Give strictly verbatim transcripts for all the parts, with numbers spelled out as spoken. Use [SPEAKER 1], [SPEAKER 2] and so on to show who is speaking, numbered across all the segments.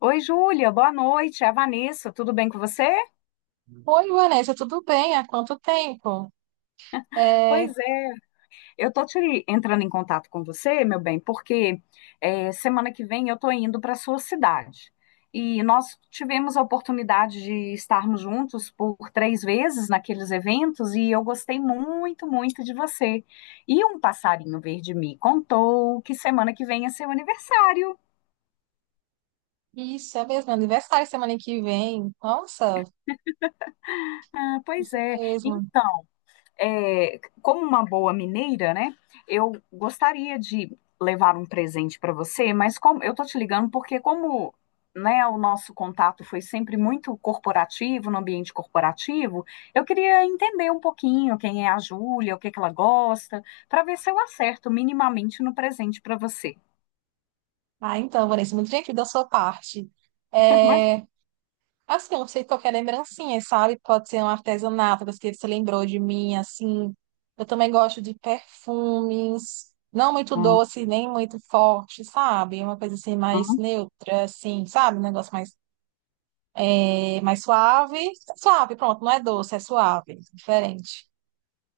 [SPEAKER 1] Oi, Júlia, boa noite. É a Vanessa, tudo bem com você?
[SPEAKER 2] Oi, Vanessa, tudo bem? Há quanto tempo? É,
[SPEAKER 1] Pois é, eu tô te entrando em contato com você, meu bem, porque é, semana que vem eu tô indo para sua cidade. E nós tivemos a oportunidade de estarmos juntos por três vezes naqueles eventos e eu gostei muito, muito de você. E um passarinho verde me contou que semana que vem é seu aniversário.
[SPEAKER 2] isso, é mesmo, é aniversário semana que vem. Nossa,
[SPEAKER 1] Ah, pois
[SPEAKER 2] isso
[SPEAKER 1] é.
[SPEAKER 2] mesmo.
[SPEAKER 1] Então, é, como uma boa mineira, né? Eu gostaria de levar um presente para você, mas como eu tô te ligando porque como né, o nosso contato foi sempre muito corporativo, no ambiente corporativo, eu queria entender um pouquinho quem é a Júlia, o que que ela gosta, para ver se eu acerto minimamente no presente para você.
[SPEAKER 2] Ah, então, Vanessa, muito gentil da sua parte.
[SPEAKER 1] Mas,
[SPEAKER 2] É, assim, eu não sei, qualquer lembrancinha, sabe? Pode ser um artesanato, das que você lembrou de mim, assim. Eu também gosto de perfumes, não muito doce, nem muito forte, sabe? Uma coisa assim mais
[SPEAKER 1] Uhum.
[SPEAKER 2] neutra, assim, sabe? Um negócio mais, eh, mais suave. Suave, pronto, não é doce, é suave, diferente.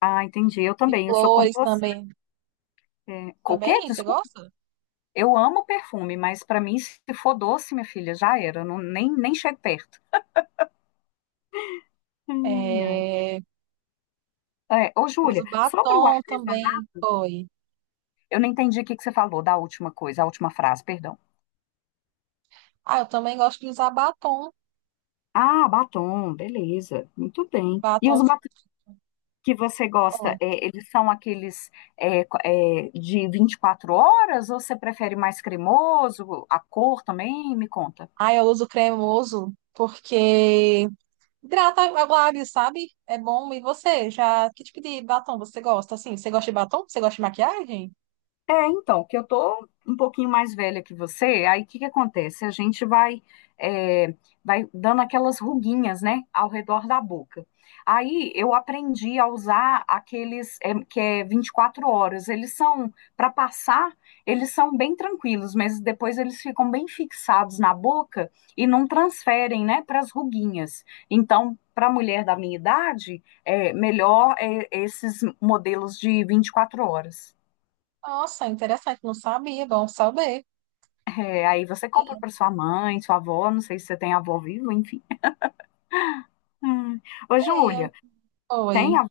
[SPEAKER 1] Ah, entendi. Eu
[SPEAKER 2] De
[SPEAKER 1] também, eu sou como
[SPEAKER 2] flores
[SPEAKER 1] você.
[SPEAKER 2] também.
[SPEAKER 1] É, O
[SPEAKER 2] Também? Você
[SPEAKER 1] Desculpa.
[SPEAKER 2] gosta?
[SPEAKER 1] Eu amo perfume, mas para mim, se for doce, minha filha, já era. Eu não- nem, nem chego perto. Ai, ai.
[SPEAKER 2] É,
[SPEAKER 1] É, ô, Júlia,
[SPEAKER 2] uso
[SPEAKER 1] sobre o
[SPEAKER 2] batom também.
[SPEAKER 1] artesanato,
[SPEAKER 2] Foi.
[SPEAKER 1] eu não entendi o que que você falou da última coisa, a última frase, perdão.
[SPEAKER 2] Ah, eu também gosto de usar batom.
[SPEAKER 1] Ah, batom, beleza, muito bem. E
[SPEAKER 2] Batom.
[SPEAKER 1] os batons que você gosta,
[SPEAKER 2] Oi.
[SPEAKER 1] é, eles são aqueles é, co- é, de 24 horas ou você prefere mais cremoso? A cor também? Me conta.
[SPEAKER 2] Ah, eu uso cremoso porque hidrata o lábio, sabe? É bom. E você? Já, que tipo de batom você gosta? Assim, você gosta de batom? Você gosta de maquiagem?
[SPEAKER 1] É, então, que eu tô um pouquinho mais velha que você, aí o que que acontece? A gente vai, é, vai dando aquelas ruguinhas, né, ao redor da boca. Aí eu aprendi a usar aqueles é, que é vinte e quatro horas. Eles são, para passar, eles são bem tranquilos, mas depois eles ficam bem fixados na boca e não transferem, né, para as ruguinhas. Então, para a mulher da minha idade, é melhor é, esses modelos de vinte e quatro horas.
[SPEAKER 2] Nossa, interessante. Não sabia. Bom saber.
[SPEAKER 1] É, aí você compra para sua mãe, sua avó, não sei se você tem avó vivo, enfim. Hum. Ô,
[SPEAKER 2] Tenho.
[SPEAKER 1] Júlia, tem
[SPEAKER 2] Oi.
[SPEAKER 1] a,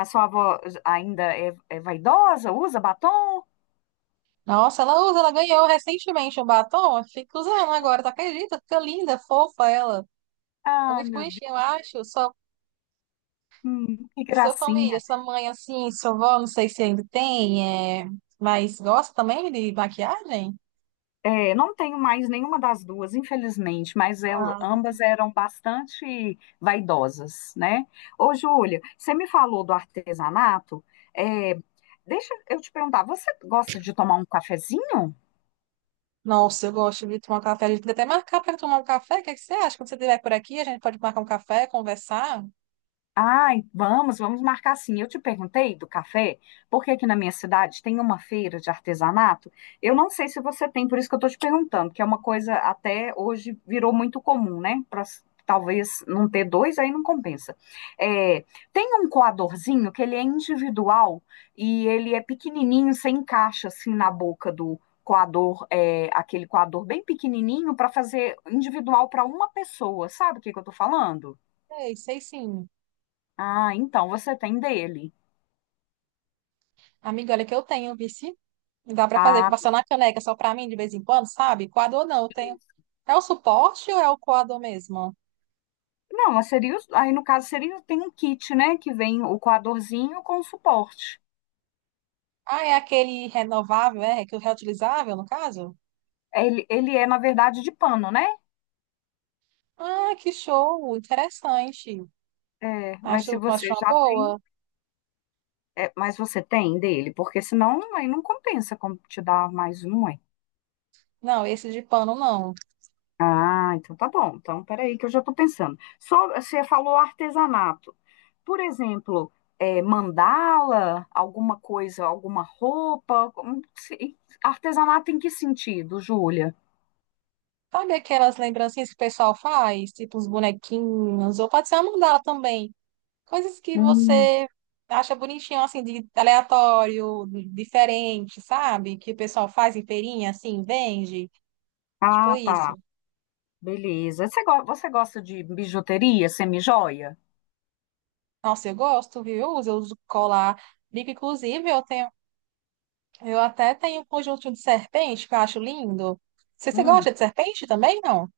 [SPEAKER 1] a sua avó ainda é, é vaidosa? Usa batom?
[SPEAKER 2] Nossa, ela usa, ela ganhou recentemente um batom. Fica usando agora, tu acredita? Fica linda, fofa ela. É
[SPEAKER 1] Ai,
[SPEAKER 2] muito
[SPEAKER 1] meu
[SPEAKER 2] bonitinho, eu
[SPEAKER 1] Deus,
[SPEAKER 2] acho. Sua,
[SPEAKER 1] hum, que
[SPEAKER 2] sua família,
[SPEAKER 1] gracinha.
[SPEAKER 2] sua mãe, assim, sua avó, não sei se ainda tem, é... mas gosta também de maquiagem?
[SPEAKER 1] É, não tenho mais nenhuma das duas, infelizmente, mas el-
[SPEAKER 2] Ah,
[SPEAKER 1] ambas eram bastante vaidosas, né? Ô, Júlia, você me falou do artesanato. É, Deixa eu te perguntar, você gosta de tomar um cafezinho?
[SPEAKER 2] nossa, eu gosto de tomar um café. A gente podia até marcar para tomar um café. O que é que você acha? Quando você estiver por aqui, a gente pode marcar um café, conversar.
[SPEAKER 1] Ai, vamos, vamos marcar sim. Eu te perguntei do café, porque aqui na minha cidade tem uma feira de artesanato. Eu não sei se você tem, por isso que eu estou te perguntando, que é uma coisa até hoje virou muito comum, né? Pra, s- talvez não ter dois, aí não compensa. É, Tem um coadorzinho que ele é individual e ele é pequenininho, você encaixa assim na boca do coador, é, aquele coador bem pequenininho para fazer individual para uma pessoa. Sabe o que que eu estou falando?
[SPEAKER 2] Sei, sei sim.
[SPEAKER 1] Ah, então você tem dele.
[SPEAKER 2] Amiga, olha que eu tenho, vice. Dá para fazer, que
[SPEAKER 1] Ah,
[SPEAKER 2] passar na caneca só para mim de vez em quando, sabe? Coador não, eu tenho. É o suporte ou é o coador mesmo?
[SPEAKER 1] não, mas seria, os- aí no caso seria, tem um kit, né, que vem o coadorzinho com suporte.
[SPEAKER 2] Ah, é aquele renovável, é? Que é o reutilizável, no caso?
[SPEAKER 1] Ele, ele é, na verdade, de pano, né?
[SPEAKER 2] Ah, que show! Interessante.
[SPEAKER 1] É, mas se
[SPEAKER 2] Acho,
[SPEAKER 1] você
[SPEAKER 2] acho uma
[SPEAKER 1] já tem,
[SPEAKER 2] boa.
[SPEAKER 1] é, mas você tem dele, porque senão aí não compensa como te dar mais um, ué.
[SPEAKER 2] Não, esse de pano não.
[SPEAKER 1] Ah, então tá bom. Então, peraí que eu já estou pensando. Só, você falou artesanato. Por exemplo, eh, mandala, alguma coisa, alguma roupa. Como se- Artesanato em que sentido, Júlia?
[SPEAKER 2] Sabe aquelas lembrancinhas que o pessoal faz? Tipo uns bonequinhos, ou pode ser uma mandala também. Coisas que
[SPEAKER 1] Hum,
[SPEAKER 2] você acha bonitinho, assim, de aleatório, de- diferente, sabe? Que o pessoal faz em feirinha, assim, vende. Tipo
[SPEAKER 1] Ah, tá.
[SPEAKER 2] isso.
[SPEAKER 1] Beleza. Você, go- você gosta de bijuteria, semijoia?
[SPEAKER 2] Nossa, eu gosto, viu? Eu uso, eu uso colar. Brinco, inclusive, eu tenho, eu até tenho um conjunto de serpente que eu acho lindo. Você, você
[SPEAKER 1] Hum,
[SPEAKER 2] gosta de serpente também, não?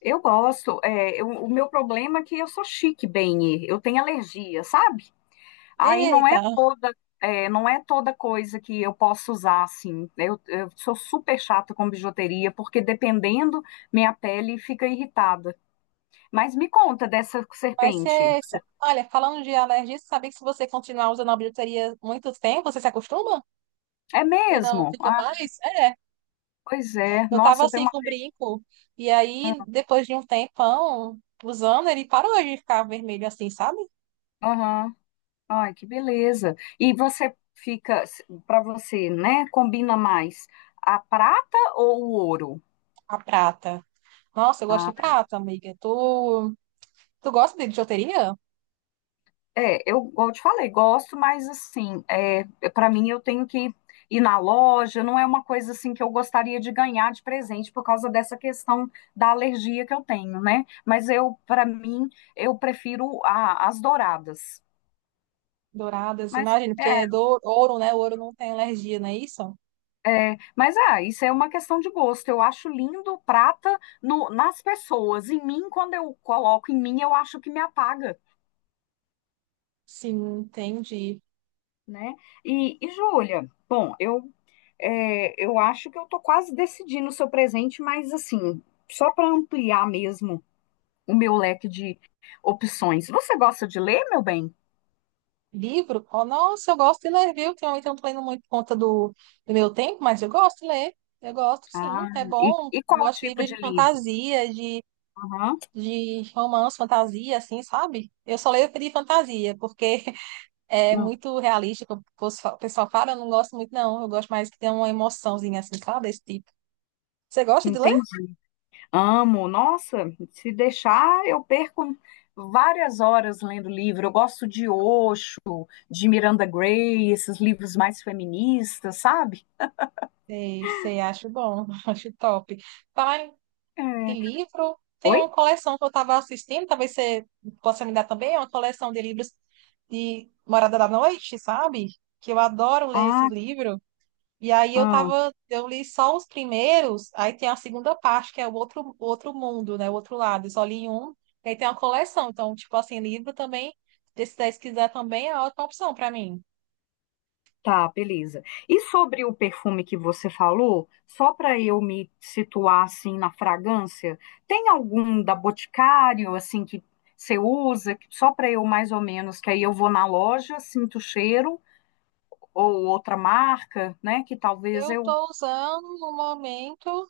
[SPEAKER 1] eu gosto. É, eu- o meu problema é que eu sou chique, bem. Eu tenho alergia, sabe? Aí não é
[SPEAKER 2] Eita,
[SPEAKER 1] toda, é, Não é toda coisa que eu posso usar assim. Eu, eu sou super chata com bijuteria, porque dependendo, minha pele fica irritada. Mas me conta dessa
[SPEAKER 2] mas
[SPEAKER 1] serpente.
[SPEAKER 2] você. Olha, falando de alergia, você sabia que se você continuar usando a bijuteria muito tempo, você se acostuma?
[SPEAKER 1] É
[SPEAKER 2] E não
[SPEAKER 1] mesmo?
[SPEAKER 2] fica
[SPEAKER 1] Ah,
[SPEAKER 2] mais? É.
[SPEAKER 1] pois é.
[SPEAKER 2] Eu tava
[SPEAKER 1] Nossa, eu tenho
[SPEAKER 2] assim
[SPEAKER 1] uma.
[SPEAKER 2] com brinco. E aí, depois de um tempão usando, ele parou de ficar vermelho assim, sabe?
[SPEAKER 1] Aham. Ai, que beleza. E você fica, para você, né? Combina mais a prata ou o ouro?
[SPEAKER 2] A prata. Nossa, eu gosto de
[SPEAKER 1] Ah,
[SPEAKER 2] prata, amiga. Tu, tu gosta de bijuteria?
[SPEAKER 1] É, eu, igual eu te falei, gosto, mas assim, é, para mim eu tenho que ir na loja, não é uma coisa assim que eu gostaria de ganhar de presente por causa dessa questão da alergia que eu tenho, né? Mas eu, para mim, eu prefiro a- as douradas.
[SPEAKER 2] Douradas,
[SPEAKER 1] Mas
[SPEAKER 2] imagino, porque
[SPEAKER 1] é,
[SPEAKER 2] é do ouro, né? O ouro não tem alergia, não é isso?
[SPEAKER 1] é, mas ah, isso é uma questão de gosto. Eu acho lindo prata no- nas pessoas. Em mim, quando eu coloco em mim, eu acho que me apaga,
[SPEAKER 2] Sim, entendi.
[SPEAKER 1] né? E, e Júlia, bom, eu É, eu acho que eu tô quase decidindo o seu presente, mas assim, só para ampliar mesmo o meu leque de opções. Você gosta de ler, meu bem?
[SPEAKER 2] Livro? Oh, nossa, eu gosto de ler, viu? Ultimamente eu não tô lendo muito por conta do, do meu tempo, mas eu gosto de ler. Eu gosto, sim,
[SPEAKER 1] Ah,
[SPEAKER 2] é
[SPEAKER 1] e,
[SPEAKER 2] bom.
[SPEAKER 1] e
[SPEAKER 2] Eu
[SPEAKER 1] qual
[SPEAKER 2] gosto de
[SPEAKER 1] tipo
[SPEAKER 2] livros
[SPEAKER 1] de
[SPEAKER 2] de
[SPEAKER 1] livro?
[SPEAKER 2] fantasia, de,
[SPEAKER 1] Aham,
[SPEAKER 2] de romance, fantasia, assim, sabe? Eu só leio de fantasia, porque é
[SPEAKER 1] hum,
[SPEAKER 2] muito realista, como o pessoal o pessoal fala, eu não gosto muito, não. Eu gosto mais que tenha uma emoçãozinha, assim, sabe? Desse tipo. Você gosta de ler?
[SPEAKER 1] entendi. Amo. Nossa, se deixar, eu perco várias horas lendo livro. Eu gosto de Osho, de Miranda Gray, esses livros mais feministas, sabe?
[SPEAKER 2] Sei, sei, acho bom, acho top. Fala, que
[SPEAKER 1] É,
[SPEAKER 2] livro? Tem
[SPEAKER 1] Oi?
[SPEAKER 2] uma coleção que eu estava assistindo, talvez você possa me dar também, é uma coleção de livros de Morada da Noite, sabe? Que eu adoro ler esse
[SPEAKER 1] Ah,
[SPEAKER 2] livro. E aí eu
[SPEAKER 1] hum.
[SPEAKER 2] tava, eu li só os primeiros, aí tem a segunda parte, que é o outro, outro mundo, né? O outro lado. Eu só li um, e aí tem uma coleção. Então, tipo assim, livro também, desses daí, se quiser também, é outra opção para mim.
[SPEAKER 1] Tá, beleza. E sobre o perfume que você falou, só para eu me situar assim na fragrância, tem algum da Boticário assim que você usa, que- só para eu mais ou menos, que aí eu vou na loja, sinto o cheiro, ou outra marca, né, que talvez
[SPEAKER 2] Eu
[SPEAKER 1] eu
[SPEAKER 2] tô usando no momento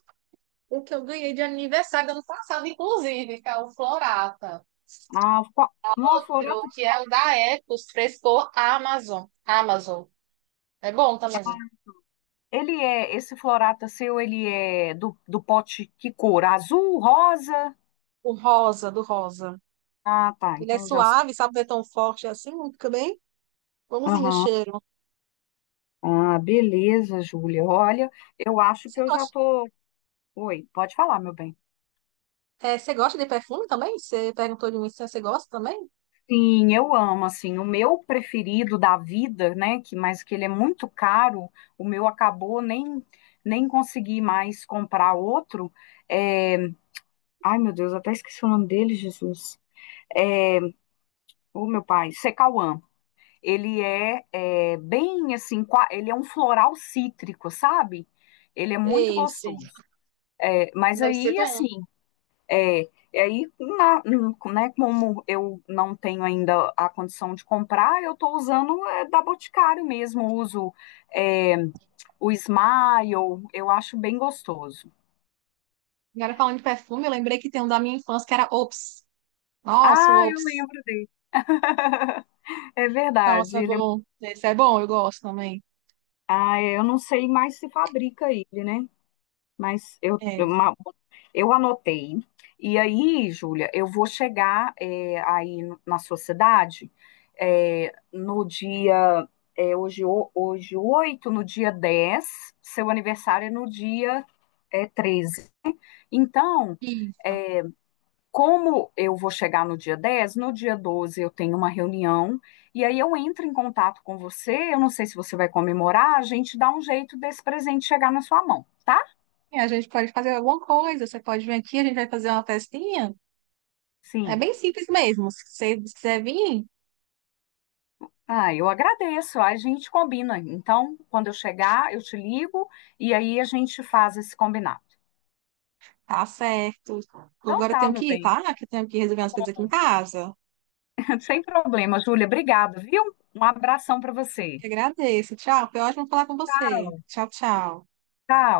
[SPEAKER 2] o que eu ganhei de aniversário do ano passado, inclusive, que é o Florata.
[SPEAKER 1] ah, qual... Não, a Florata,
[SPEAKER 2] Que é o da Ecos, frescor Amazon. Amazon. É bom também.
[SPEAKER 1] ele é esse Florata seu, ele é do, do pote que cor? Azul, rosa?
[SPEAKER 2] O rosa, do rosa.
[SPEAKER 1] Ah, tá,
[SPEAKER 2] Ele é
[SPEAKER 1] então já sei.
[SPEAKER 2] suave, sabe, não é tão forte assim, fica bem bonzinho o cheiro.
[SPEAKER 1] Ah, beleza, Júlia. Olha, eu acho
[SPEAKER 2] Você
[SPEAKER 1] que eu já
[SPEAKER 2] gosta,
[SPEAKER 1] tô. Oi, pode falar, meu bem.
[SPEAKER 2] é, você gosta de perfume também? Você perguntou de mim se você gosta também?
[SPEAKER 1] Sim, eu amo, assim, o meu preferido da vida, né, que, mas que ele é muito caro, o meu acabou, nem, nem consegui mais comprar outro, é... Ai, meu Deus, até esqueci o nome dele, Jesus. O meu pai, Secauã. Ele é, é bem assim, qua- ele é um floral cítrico, sabe? Ele é muito
[SPEAKER 2] Esse,
[SPEAKER 1] gostoso. É, mas
[SPEAKER 2] deve ser
[SPEAKER 1] aí,
[SPEAKER 2] bom.
[SPEAKER 1] assim, É, e aí, na, né, como eu não tenho ainda a condição de comprar, eu estou usando é, da Boticário mesmo, uso é, o Smile, eu acho bem gostoso.
[SPEAKER 2] Agora falando de perfume, eu lembrei que tem um da minha infância que era Ops. Nossa, o
[SPEAKER 1] Ah, eu
[SPEAKER 2] ops.
[SPEAKER 1] lembro dele. É
[SPEAKER 2] Nossa,
[SPEAKER 1] verdade.
[SPEAKER 2] é
[SPEAKER 1] Ele é-
[SPEAKER 2] bom. Esse é bom, eu gosto também.
[SPEAKER 1] ah, é, Eu não sei mais se fabrica ele, né? Mas eu, eu
[SPEAKER 2] É,
[SPEAKER 1] ma- eu anotei. E aí, Júlia, eu vou chegar é, aí no- na sua cidade é, no dia. É, hoje, o- hoje oito. No dia dez seu aniversário é no dia é, treze. Então,
[SPEAKER 2] isso.
[SPEAKER 1] eh, como eu vou chegar no dia dez, no dia doze eu tenho uma reunião e aí eu entro em contato com você. Eu não sei se você vai comemorar, a gente dá um jeito desse presente chegar na sua mão, tá?
[SPEAKER 2] E a gente pode fazer alguma coisa. Você pode vir aqui, a gente vai fazer uma festinha. É
[SPEAKER 1] Sim.
[SPEAKER 2] bem simples mesmo. Se você quiser vir,
[SPEAKER 1] Ah, eu agradeço. A gente combina. Então, quando eu chegar, eu te ligo e aí a gente faz esse combinado.
[SPEAKER 2] tá certo.
[SPEAKER 1] Então
[SPEAKER 2] Agora eu
[SPEAKER 1] tá,
[SPEAKER 2] tenho
[SPEAKER 1] meu
[SPEAKER 2] que ir,
[SPEAKER 1] bem.
[SPEAKER 2] tá? Que eu tenho que resolver umas coisas aqui em casa.
[SPEAKER 1] Sem problema, Júlia. Obrigada, viu? Um abração para você.
[SPEAKER 2] Te agradeço. Tchau. Foi ótimo falar com você. Tchau, tchau.
[SPEAKER 1] Tchau.